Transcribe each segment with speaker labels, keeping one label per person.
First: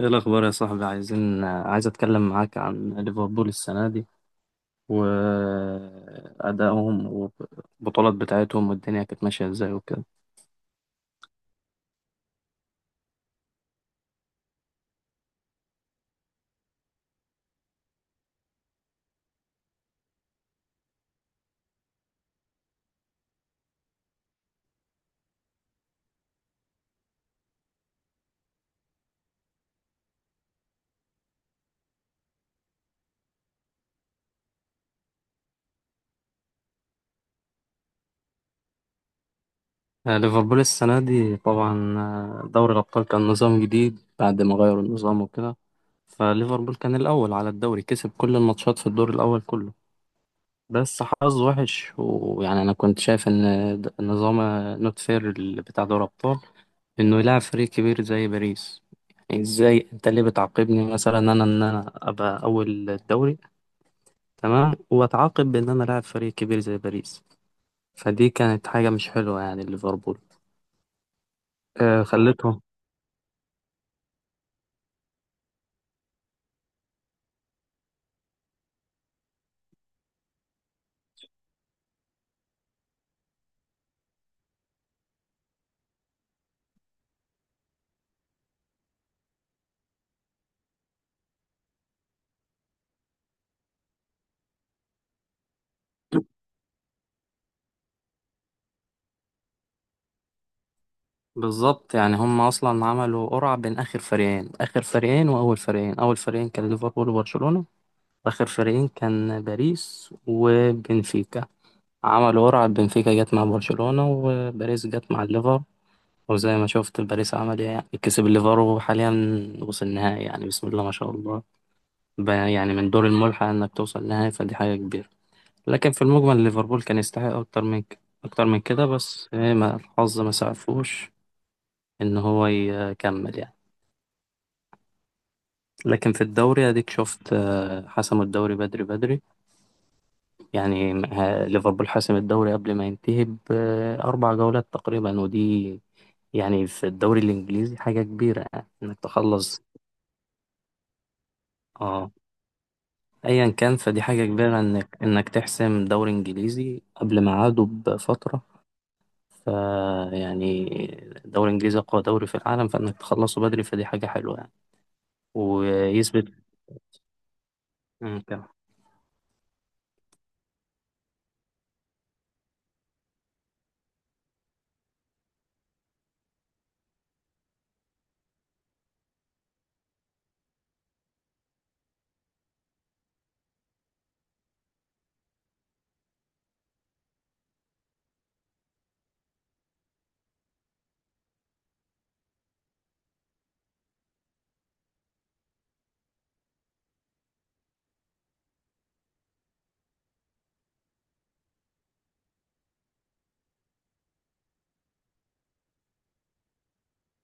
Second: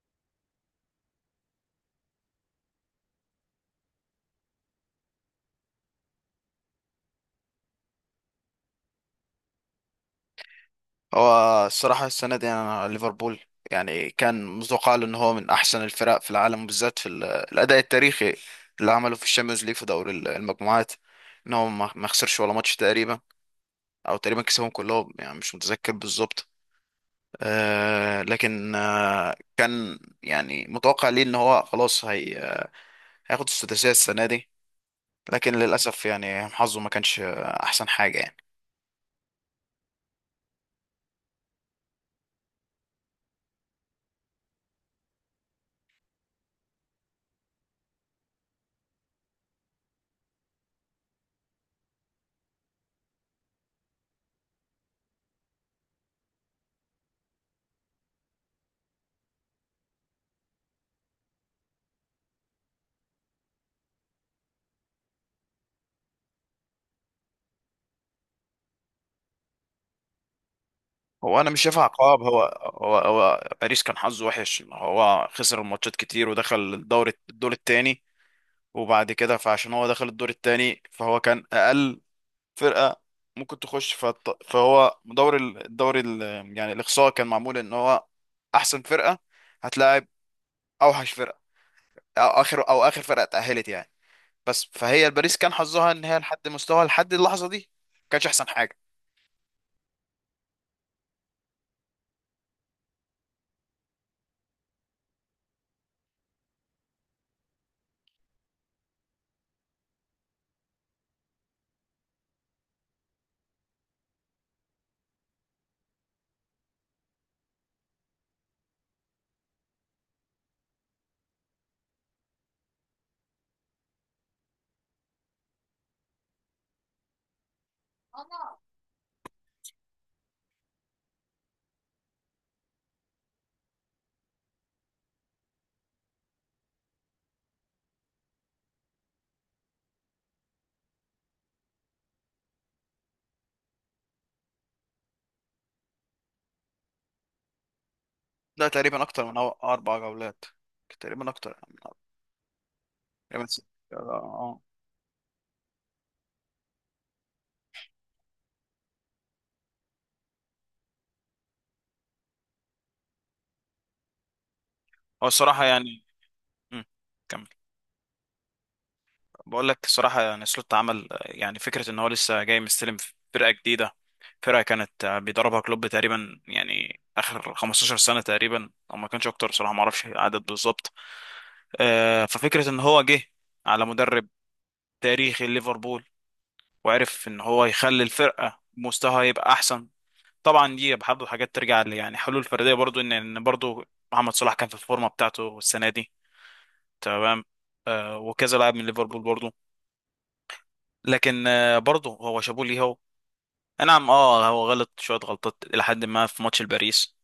Speaker 1: ايه الاخبار يا صاحبي؟ عايز اتكلم معاك عن ليفربول السنه دي وادائهم والبطولات بتاعتهم والدنيا كانت ماشيه ازاي وكده.
Speaker 2: هو الصراحة السنة دي أنا ليفربول، يعني كان متوقع له إن هو من أحسن الفرق في العالم، بالذات في الأداء التاريخي اللي عمله في الشامبيونز ليج في دوري المجموعات، إن هو ما خسرش ولا ماتش تقريبا، أو تقريبا كسبهم كلهم، يعني مش متذكر بالظبط. لكن كان يعني متوقع ليه إن هو خلاص هياخد السداسية السنة دي، لكن للأسف يعني حظه ما كانش أحسن حاجة يعني.
Speaker 1: ليفربول السنه دي طبعا، دوري الابطال كان نظام جديد بعد ما غيروا النظام وكده. فليفربول كان الاول على الدوري، كسب كل الماتشات في الدور الاول كله، بس حظ وحش. ويعني انا كنت شايف ان نظام نوت فير بتاع دوري ابطال انه يلعب فريق كبير زي باريس. يعني ازاي انت ليه بتعاقبني؟ مثلا انا ابقى اول الدوري، تمام، واتعاقب بان انا لاعب فريق كبير زي باريس. فدي كانت حاجه مش حلوه يعني ليفربول.
Speaker 2: هو انا مش شايفها عقاب. هو
Speaker 1: خلتهم.
Speaker 2: هو هو باريس كان حظه وحش، هو خسر الماتشات كتير ودخل الدور التاني، وبعد كده فعشان هو دخل الدور التاني فهو كان اقل فرقة ممكن تخش فهو دور يعني الاقصاء كان معمول ان هو احسن فرقة هتلاعب اوحش فرقة، او اخر فرقة اتأهلت يعني. بس فهي الباريس كان حظها ان هي لحد مستوى، لحد اللحظة دي ما كانش احسن حاجة.
Speaker 1: بالظبط، يعني هم اصلا عملوا قرعه بين اخر فريقين واول فريقين. اول فريقين كان ليفربول وبرشلونه، واخر فريقين كان باريس وبنفيكا. عمل قرعة، بنفيكا جت مع برشلونة، وباريس جت مع الليفر. وزي ما شفت باريس عمل ايه، يعني كسب الليفر، وحاليا وصل النهائي، يعني بسم الله ما شاء الله. يعني من دور الملحق انك توصل نهائي، فدي حاجة كبيرة. لكن في المجمل ليفربول كان يستحق اكتر من اكتر من كده، بس ايه، ما الحظ ما سعفوش ان هو يكمل يعني. لكن في الدوري اديك شفت، حسموا الدوري بدري بدري. يعني ليفربول حاسم الدوري قبل ما ينتهي ب4 جولات تقريبا، ودي يعني في الدوري الإنجليزي حاجة كبيرة،
Speaker 2: ده
Speaker 1: يعني إنك
Speaker 2: تقريبا اكتر من
Speaker 1: تخلص.
Speaker 2: 4 جولات، تقريبا اكتر.
Speaker 1: اه.
Speaker 2: يا
Speaker 1: أيا
Speaker 2: بس-
Speaker 1: كان، فدي حاجة
Speaker 2: اه.
Speaker 1: كبيرة إنك تحسم دوري إنجليزي قبل ميعاده بفترة. ف يعني الدوري الإنجليزي أقوى دوري في العالم، فإنك تخلصه بدري فدي حاجة حلوة يعني.
Speaker 2: هو الصراحة يعني.
Speaker 1: ويثبت.
Speaker 2: مم. كمل.
Speaker 1: مم، كمل.
Speaker 2: بقول لك الصراحة يعني سلوت عمل يعني فكرة ان هو لسه جاي مستلم فرقة جديدة، فرقة كانت بيدربها كلوب تقريبا يعني اخر 15 سنة تقريبا، او ما كانش اكتر، صراحة ما اعرفش العدد بالظبط. ففكرة ان هو جه على مدرب تاريخي ليفربول، وعرف ان هو يخلي الفرقة مستواها يبقى احسن. طبعا دي برضه حاجات ترجع ل يعني حلول فردية، برضه ان إن برضه محمد صلاح كان في الفورمة بتاعته السنة دي، تمام، وكذا لاعب من ليفربول برضو. لكن برضو هو شابوه ليه. هو أي نعم، هو غلط شويه غلطات الى حد ما في ماتش الباريس،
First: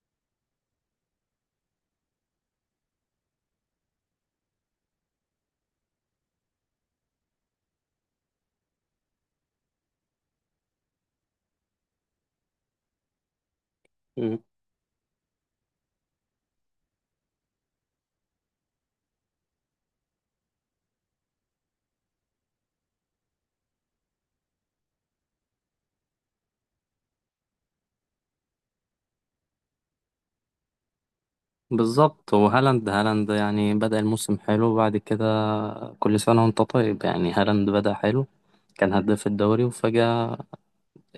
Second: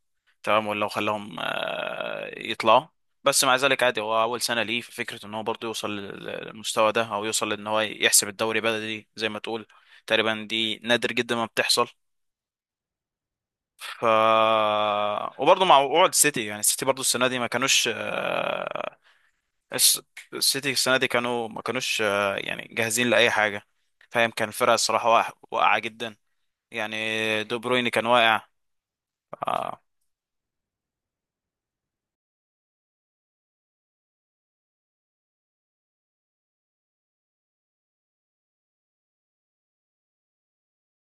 Speaker 2: تمام، ولا خلاهم يطلعوا. بس مع ذلك عادي هو اول سنه ليه، ففكره ان هو برضو يوصل للمستوى ده، او يوصل ان هو يحسب الدوري بدري زي ما تقول، تقريبا دي نادر جدا ما بتحصل. ف، وبرضه مع وقوع السيتي، يعني السيتي برضه السنه دي ما كانوش الس- السيتي السنة دي كانوا ما كانوش يعني جاهزين لأي حاجة، فاهم. كان الفرقة الصراحة واقعة جدا يعني، دو برويني كان واقع. آه،
Speaker 1: بالظبط. وهالاند يعني بدأ الموسم حلو، وبعد كده، كل سنة وانت طيب، يعني هالاند بدأ حلو، كان هداف الدوري، وفجأة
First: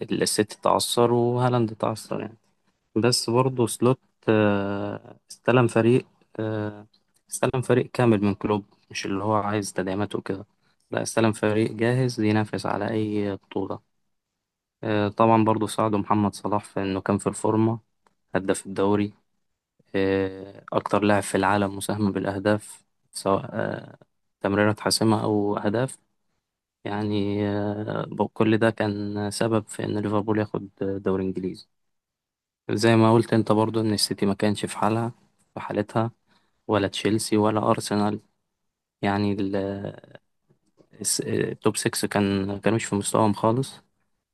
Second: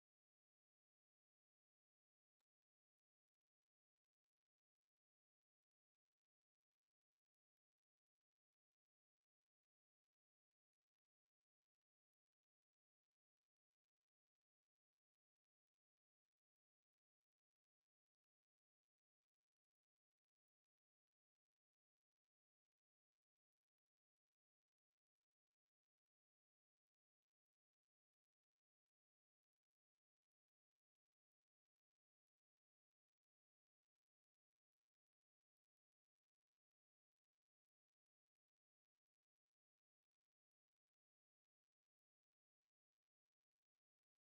Speaker 1: السيتي اتعثر وهالاند اتعثر يعني. بس برضه سلوت، آه، استلم فريق آه، استلم فريق كامل من كلوب، مش اللي هو عايز تدعيمات وكده. لا، استلم فريق جاهز ينافس على أي بطولة. طبعا برضه ساعده محمد صلاح في إنه كان في الفورمة، هداف الدوري، أكتر لاعب في العالم مساهمة بالأهداف، سواء تمريرات حاسمة أو أهداف. يعني كل ده كان سبب في إن ليفربول ياخد دوري إنجليزي. زي ما قلت أنت برضو، إن السيتي ما كانش في حالها في حالتها، ولا تشيلسي ولا أرسنال. يعني التوب 6 كانوش في مستواهم خالص.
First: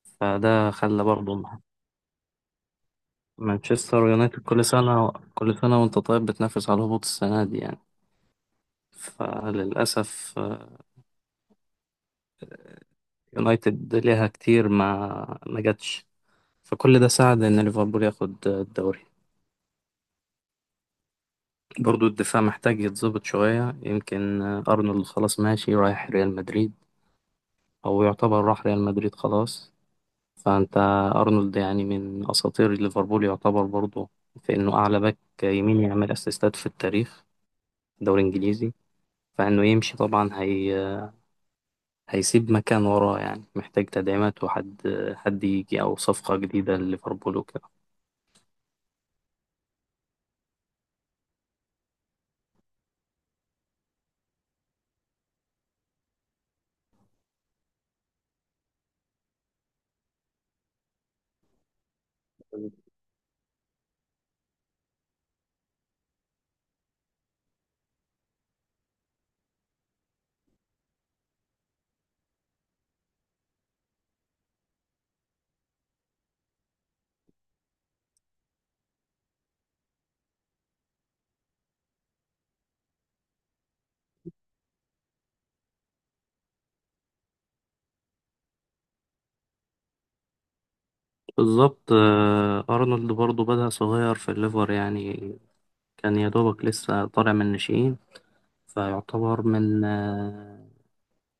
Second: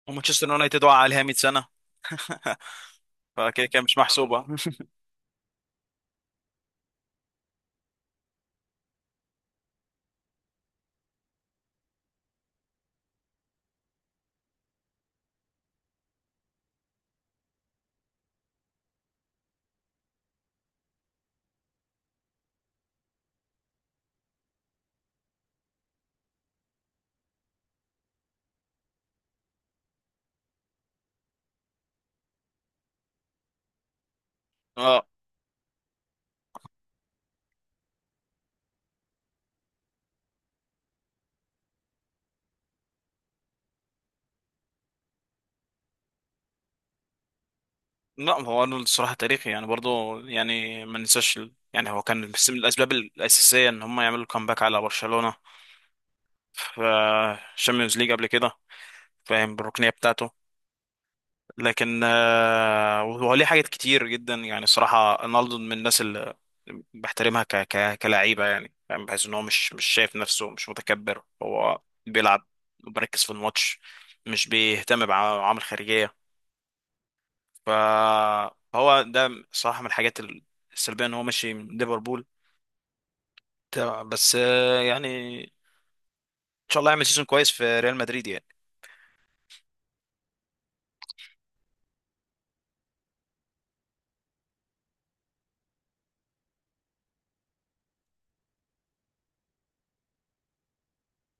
Speaker 2: ومانشستر
Speaker 1: فده
Speaker 2: يونايتد وقع
Speaker 1: خلى
Speaker 2: عليها 100
Speaker 1: برضو
Speaker 2: سنة. فكده كده مش
Speaker 1: مانشستر
Speaker 2: محسوبة.
Speaker 1: يونايتد
Speaker 2: اه
Speaker 1: كل سنة، كل سنة وأنت طيب بتنافس على الهبوط، السنة دي يعني. فللأسف يونايتد ليها كتير ما جاتش. فكل ده ساعد ان ليفربول ياخد الدوري. برضو الدفاع محتاج يتظبط شوية، يمكن ارنولد خلاص ماشي رايح ريال مدريد، او يعتبر راح ريال مدريد خلاص. فانت ارنولد يعني من اساطير ليفربول يعتبر برضو، في انه اعلى
Speaker 2: آه،
Speaker 1: باك يمين يعمل اسيستات في التاريخ دوري انجليزي. فانه يمشي طبعا هيسيب مكان وراه، يعني محتاج تدعيمات، وحد يجي، او صفقة جديدة لليفربول وكده.
Speaker 2: لا هو ارنولد الصراحة تاريخي، يعني برضو يعني ما ننساش يعني هو كان بس من الأسباب الأساسية إن هم يعملوا كامباك على برشلونة في الشامبيونز ليج قبل كده، فاهم، بالركنية بتاعته. لكن وهو ليه حاجات كتير جدا، يعني الصراحة رونالدو من الناس اللي بحترمها ك ك كلاعيبة، يعني بحيث ان هو مش شايف نفسه، مش متكبر. هو بيلعب وبركز في الماتش، مش بيهتم بعوامل خارجية، ف- فهو ده صراحة من الحاجات السلبية ان هو ماشي من ليفربول، تمام، بس يعني ان شاء الله يعمل سيزون كويس في ريال مدريد يعني.
Speaker 1: بالظبط. أرنولد برضه بدأ صغير في الليفر، يعني كان يا دوبك لسه طالع من الناشئين. فيعتبر من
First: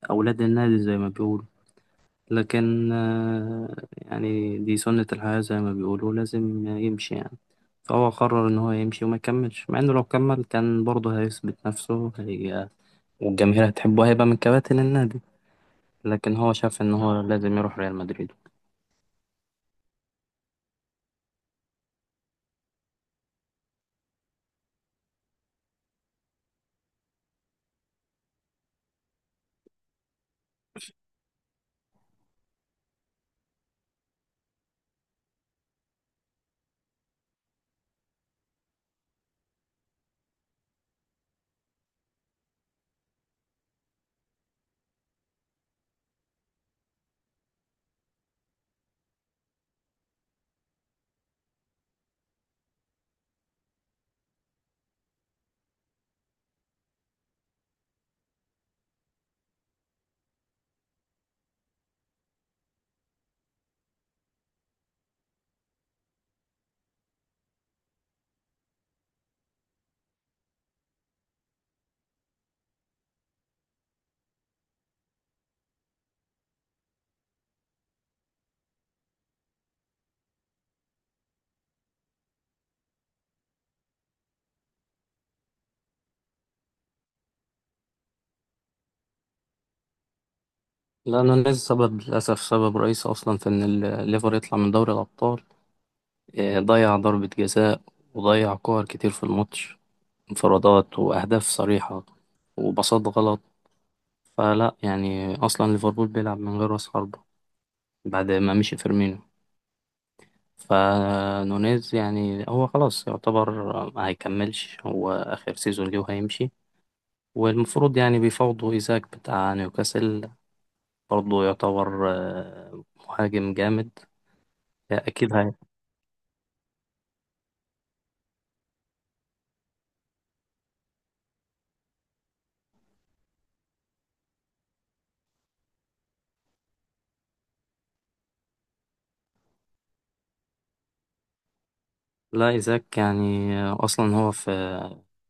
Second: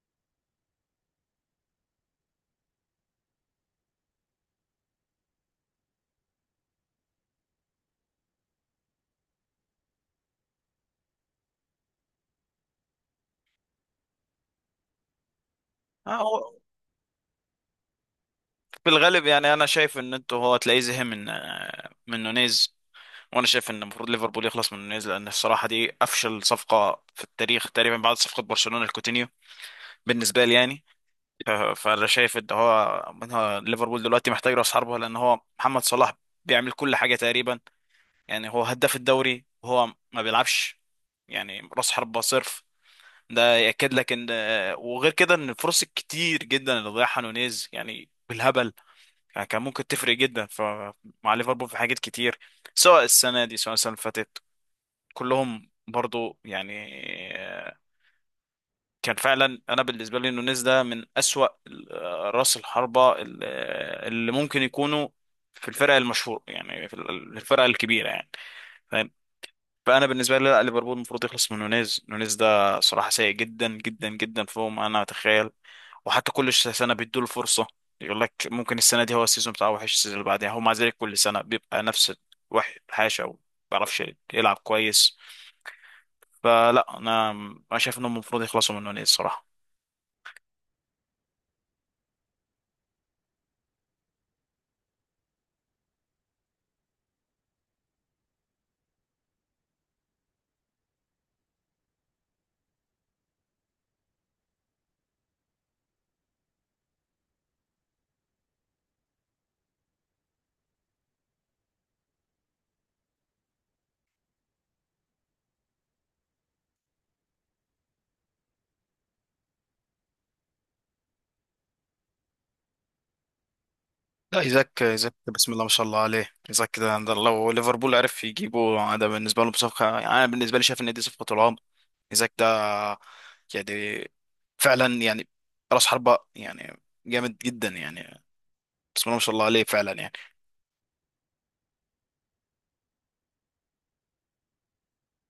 Speaker 1: أولاد النادي زي ما بيقولوا. لكن يعني دي سنة الحياة زي ما بيقولوا، لازم يمشي يعني. فهو قرر إن هو يمشي وما يكملش، مع إنه لو كمل كان برضه هيثبت نفسه، والجماهير هتحبه، هيبقى من كباتن النادي. لكن هو
Speaker 2: هو
Speaker 1: شاف إن هو لازم يروح ريال مدريد.
Speaker 2: في الغالب، يعني انا شايف ان انتوا، هو تلاقيه زهق من من نونيز، وانا شايف ان المفروض ليفربول يخلص من نونيز، لان الصراحه دي افشل صفقه في التاريخ تقريبا بعد صفقه برشلونه لكوتينيو، بالنسبه لي يعني. فانا شايف ان هو، إن هو ليفربول دلوقتي محتاج راس حربه، لان هو محمد صلاح بيعمل كل حاجه تقريبا، يعني هو هداف الدوري وهو ما بيلعبش يعني راس حربه صرف، ده ياكد لك ان، وغير كده ان الفرص الكتير جدا اللي ضيعها نونيز يعني بالهبل، يعني كان ممكن تفرق جدا. فمع ليفربول في حاجات كتير سواء السنه دي سواء السنه اللي فاتت، كلهم برضو يعني، آه، كان فعلا. انا بالنسبه لي نونيز ده من اسوأ راس الحربه اللي ممكن يكونوا في الفرق المشهور، يعني في الفرق الكبيره يعني، فاهم. فانا بالنسبه لي لا، ليفربول المفروض يخلص من نونيز. نونيز ده صراحه سيء جدا جدا جدا فوق ما انا اتخيل. وحتى كل سنه بيدوا له فرصه، يقول لك ممكن السنه دي هو السيزون بتاعه وحش، السيزون اللي بعدها هو مع ذلك كل سنه بيبقى نفس الوحش الحاشا، وما بيعرفش يلعب كويس. فلا، انا شايف انهم المفروض يخلصوا من نونيز الصراحه.
Speaker 1: لأنه نيز سبب، للأسف سبب رئيسي أصلا في إن الليفر يطلع من دوري الأبطال. ضيع ضربة جزاء، وضيع كور كتير في الماتش، انفرادات وأهداف صريحة، وباصات غلط. فلا يعني أصلا ليفربول بيلعب من غير رأس حربة بعد ما مشي فيرمينو. فنونيز يعني هو خلاص يعتبر ما هيكملش، هو آخر سيزون ليه وهيمشي. والمفروض يعني بيفاوضوا إيزاك بتاع نيوكاسل، برضه يعتبر مهاجم جامد.
Speaker 2: لا، ايزاك، ايزاك
Speaker 1: أكيد.
Speaker 2: بسم الله ما شاء الله عليه. ايزاك ده لو ليفربول عرف يجيبه، ده بالنسبه له بصفقه، يعني انا بالنسبه لي شايف ان دي صفقه العام. ايزاك ده يعني فعلا يعني راس حربه يعني جامد جدا يعني، بسم الله ما شاء الله عليه، فعلا يعني.
Speaker 1: لا، إيزاك يعني أصلا هو في،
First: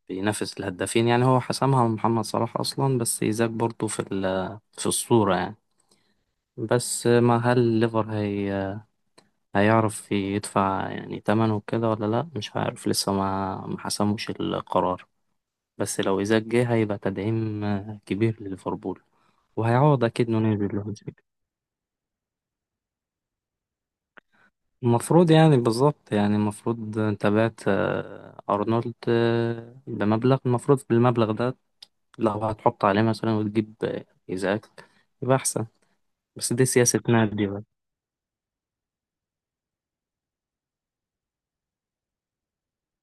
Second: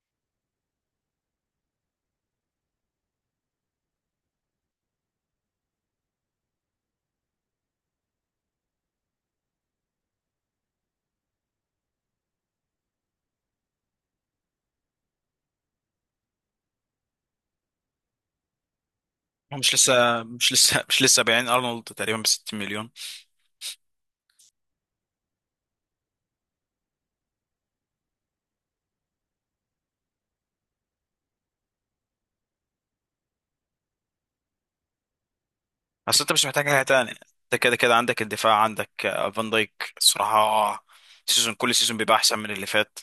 Speaker 1: بينافس الهدافين، يعني هو حسمها من محمد صلاح أصلا. بس إيزاك برضه في الصورة يعني. بس ما هل الليفر هيعرف يدفع يعني تمنه وكده ولا لا؟ مش عارف لسه، ما حسموش القرار. بس لو إيزاك جه هيبقى تدعيم كبير لليفربول،
Speaker 2: هو مش
Speaker 1: وهيعوض
Speaker 2: لسه
Speaker 1: أكيد
Speaker 2: مش
Speaker 1: نونيز
Speaker 2: لسه
Speaker 1: باللون.
Speaker 2: مش لسه بايعين ارنولد تقريبا ب 60 مليون؟
Speaker 1: المفروض يعني، بالظبط يعني، المفروض انت بعت أرنولد بمبلغ، المفروض بالمبلغ ده لو هتحط عليه مثلا وتجيب إزاك يبقى أحسن.
Speaker 2: اصل انت مش
Speaker 1: بس
Speaker 2: محتاج
Speaker 1: دي
Speaker 2: حاجه
Speaker 1: سياسة
Speaker 2: تانية،
Speaker 1: نادي
Speaker 2: انت
Speaker 1: بقى.
Speaker 2: كده كده عندك الدفاع، عندك فان دايك الصراحه، سيزون كل سيزون بيبقى احسن من اللي فات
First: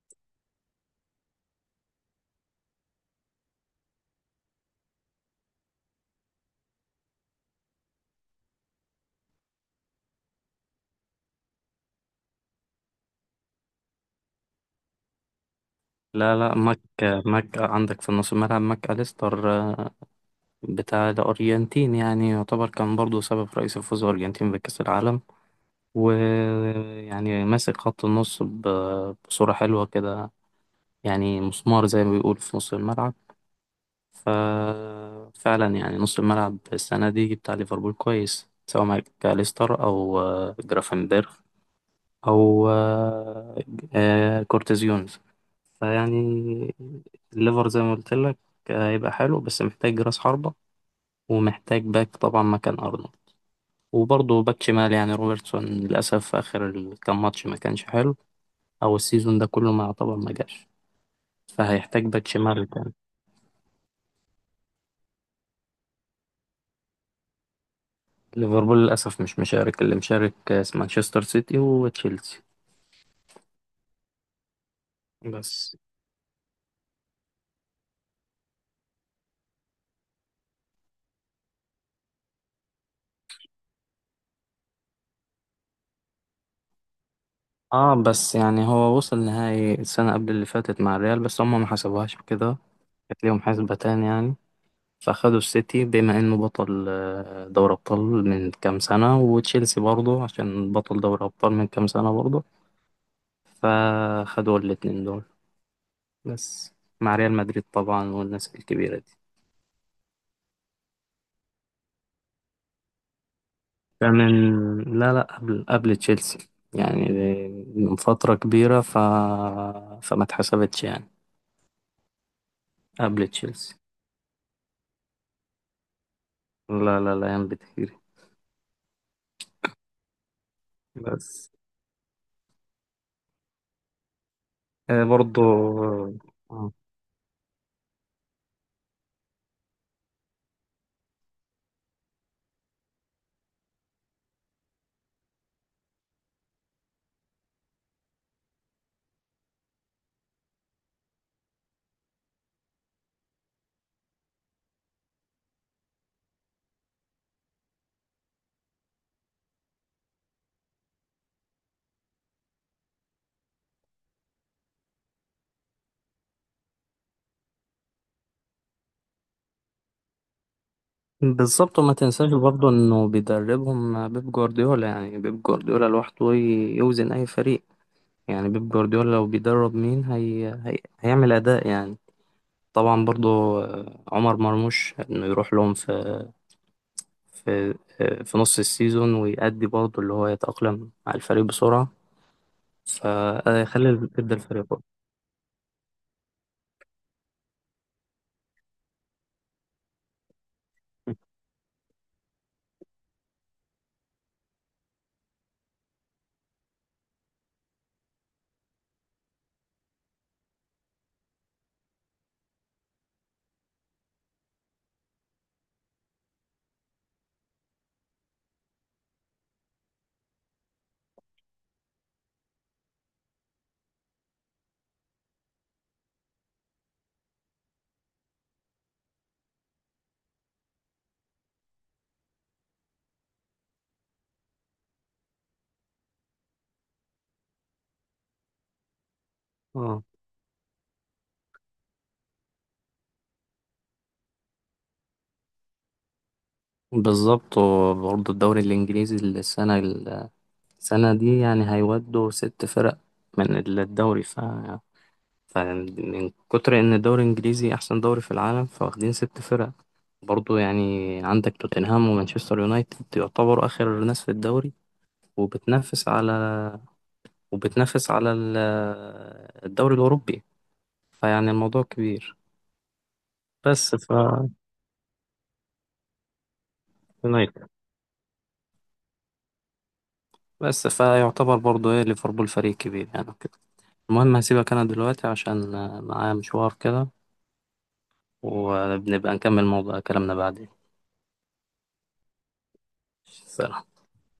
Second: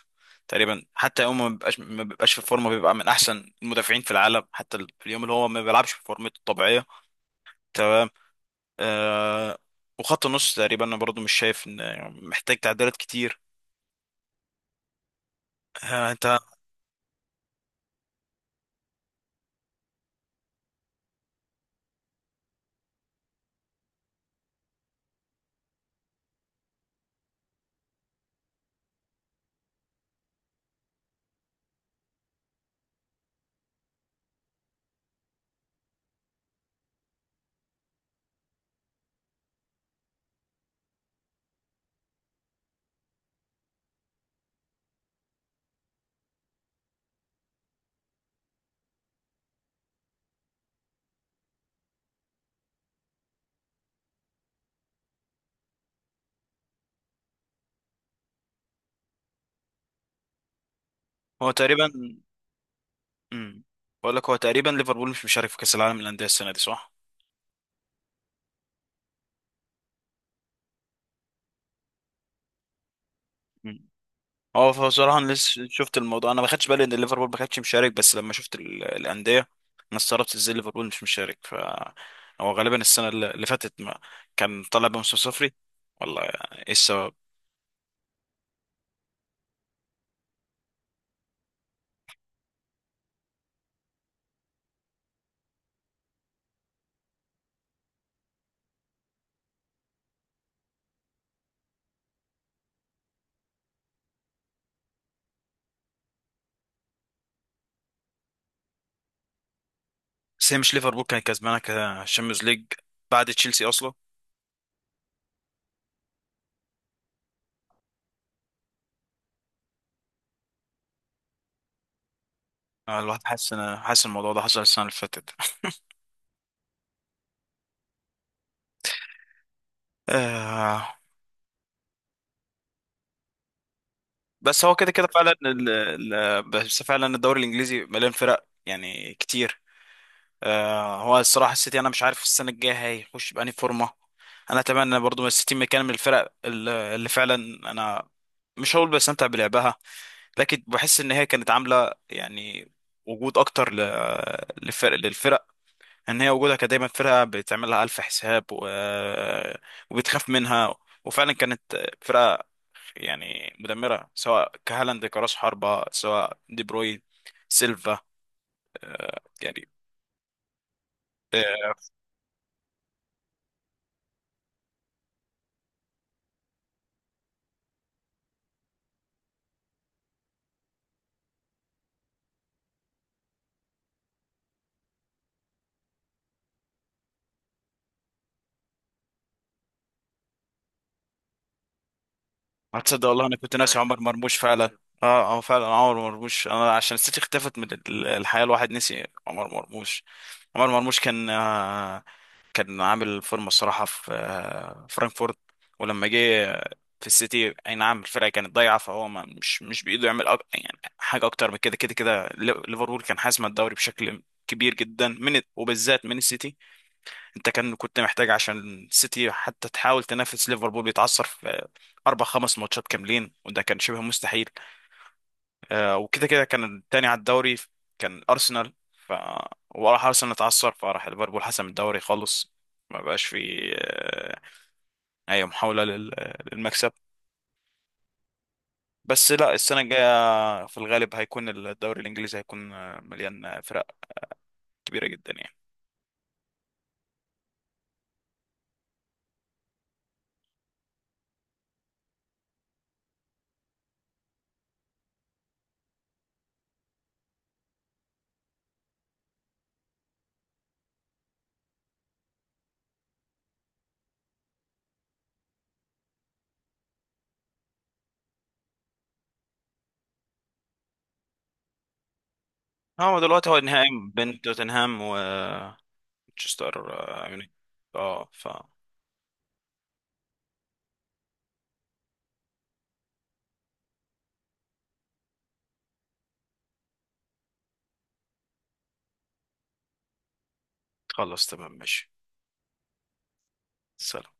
Speaker 2: تقريبا، حتى يوم ما بيبقاش في فورمه بيبقى من احسن المدافعين في العالم، حتى في اليوم اللي هو ما بيلعبش في فورمته الطبيعيه، تمام. آه وخط النص تقريبا انا برضو مش شايف ان محتاج تعديلات كتير.
Speaker 1: لا
Speaker 2: انت،
Speaker 1: لا، ماك عندك في نص الملعب، ماك أليستر بتاع الأرجنتين، يعني يعتبر كان برضو سبب رئيسي في فوز الأرجنتين بكأس العالم، ويعني ماسك خط النص بصورة حلوة كده. يعني مسمار زي ما بيقول في نص الملعب. ففعلا يعني نص الملعب السنة دي بتاع ليفربول كويس، سواء ماك أليستر أو جرافنبرغ او كورتيزيونز. فيعني الليفر زي ما قلت لك هيبقى حلو، بس محتاج راس حربة، ومحتاج باك طبعا مكان أرنولد، وبرضه باك شمال. يعني روبرتسون للأسف في آخر كام ماتش ما كانش حلو، أو السيزون ده كله ما يعتبر ما جاش.
Speaker 2: هو تقريبا.
Speaker 1: فهيحتاج باك شمال تاني.
Speaker 2: مم. بقول لك هو تقريبا ليفربول مش مشارك في كاس العالم للانديه السنه دي، صح؟
Speaker 1: ليفربول للأسف مش مشارك، اللي مشارك مانشستر سيتي وتشيلسي.
Speaker 2: اه فصراحة انا لسه
Speaker 1: بس،
Speaker 2: شفت الموضوع، انا ما خدتش بالي ان ليفربول ما كانتش مشارك، بس لما شفت الاندية انا استغربت ازاي ليفربول مش مشارك، هو غالبا السنة اللي فاتت ما كان طالع بموسم صفري. والله ايه السبب؟
Speaker 1: اه، بس يعني هو وصل نهائي السنة قبل اللي فاتت مع الريال، بس هم ما حسبوهاش كده، كانت ليهم حسبتان يعني. فأخدوا السيتي بما إنه بطل دوري أبطال من كام سنة، وتشيلسي برضه عشان بطل دوري أبطال من كام سنة برضه. فأخدوا الاتنين دول، بس مع ريال مدريد طبعا والناس الكبيرة دي.
Speaker 2: بس هي مش ليفربول كانت كسبانة كشامبيونز ليج بعد تشيلسي اصلا؟
Speaker 1: ده من، لا لا، قبل تشيلسي يعني، من فترة كبيرة فما اتحسبتش يعني.
Speaker 2: الواحد
Speaker 1: قبل تشيلسي،
Speaker 2: حاسس الموضوع ده حصل السنة اللي فاتت.
Speaker 1: لا لا لا، أيام بتهيري.
Speaker 2: آه،
Speaker 1: بس
Speaker 2: بس هو كده كده فعلا
Speaker 1: برضه آه،
Speaker 2: بس فعلا الدوري الانجليزي مليان فرق يعني كتير. هو الصراحة السيتي أنا مش عارف السنة الجاية هيخش بأنهي فورمة. أنا أتمنى برضو من السيتي، مكان من الفرق اللي فعلا، أنا مش هقول بستمتع بلعبها، لكن بحس إن هي كانت عاملة يعني وجود أكتر للفرق، إن هي وجودها كان دايما فرقة بتعملها ألف حساب، وبتخاف منها، وفعلا كانت فرقة يعني مدمرة، سواء كهالاند كراس حربة سواء دي بروين، سيلفا، يعني آه،
Speaker 1: بالظبط. وما تنساش برضه انه بيدربهم بيب جوارديولا، يعني بيب جوارديولا لوحده يوزن اي فريق. يعني بيب جوارديولا لو بيدرب مين هيعمل اداء يعني. طبعا برضه عمر مرموش انه يروح لهم في في نص السيزون، ويأدي برضه اللي هو يتأقلم مع الفريق بسرعة.
Speaker 2: هتصدق والله انا كنت ناسي عمر
Speaker 1: فخلي، ادى
Speaker 2: مرموش فعلا.
Speaker 1: الفريق برضه.
Speaker 2: اه فعلا عمر مرموش، انا عشان السيتي اختفت من الحياه الواحد نسي عمر مرموش. عمر مرموش كان كان عامل فورمه الصراحه في فرانكفورت. ولما جه في السيتي، اي نعم الفرقه كانت ضايعه، فهو ما مش مش بايده يعمل يعني حاجه اكتر من كده. كده كده ليفربول كان حاسم الدوري بشكل كبير جدا، من وبالذات من السيتي، انت كنت محتاج عشان السيتي حتى تحاول تنافس، ليفربول بيتعثر في 4 أو 5 ماتشات كاملين، وده كان شبه مستحيل. وكده كده كان التاني على الدوري كان ارسنال، وراح ارسنال اتعثر، فراح ليفربول حسم الدوري خالص، ما بقاش في آه، اي محاولة للمكسب. بس لا السنة
Speaker 1: آه.
Speaker 2: الجاية في الغالب هيكون الدوري الانجليزي، هيكون مليان فرق كبيرة جدا يعني.
Speaker 1: بالظبط. وبرضه الدوري الإنجليزي السنة دي يعني هيودوا 6 فرق من الدوري. فمن كتر إن الدوري الإنجليزي أحسن دوري في العالم، فواخدين 6 فرق برضه يعني. عندك توتنهام ومانشستر يونايتد يعتبروا آخر ناس في الدوري، وبتنافس على وبتنافس على الدوري الأوروبي. فيعني الموضوع كبير.
Speaker 2: هو دلوقتي هو النهائي
Speaker 1: بس
Speaker 2: بين توتنهام ومانشستر يونايتد.
Speaker 1: يونايتد،
Speaker 2: اه ف
Speaker 1: بس فيعتبر برضه إيه، ليفربول فريق كبير يعني. المهم، هسيبك أنا دلوقتي عشان معايا مشوار كده، وبنبقى نكمل موضوع كلامنا بعدين.
Speaker 2: خلاص تمام ماشي.
Speaker 1: سلام.
Speaker 2: سلام.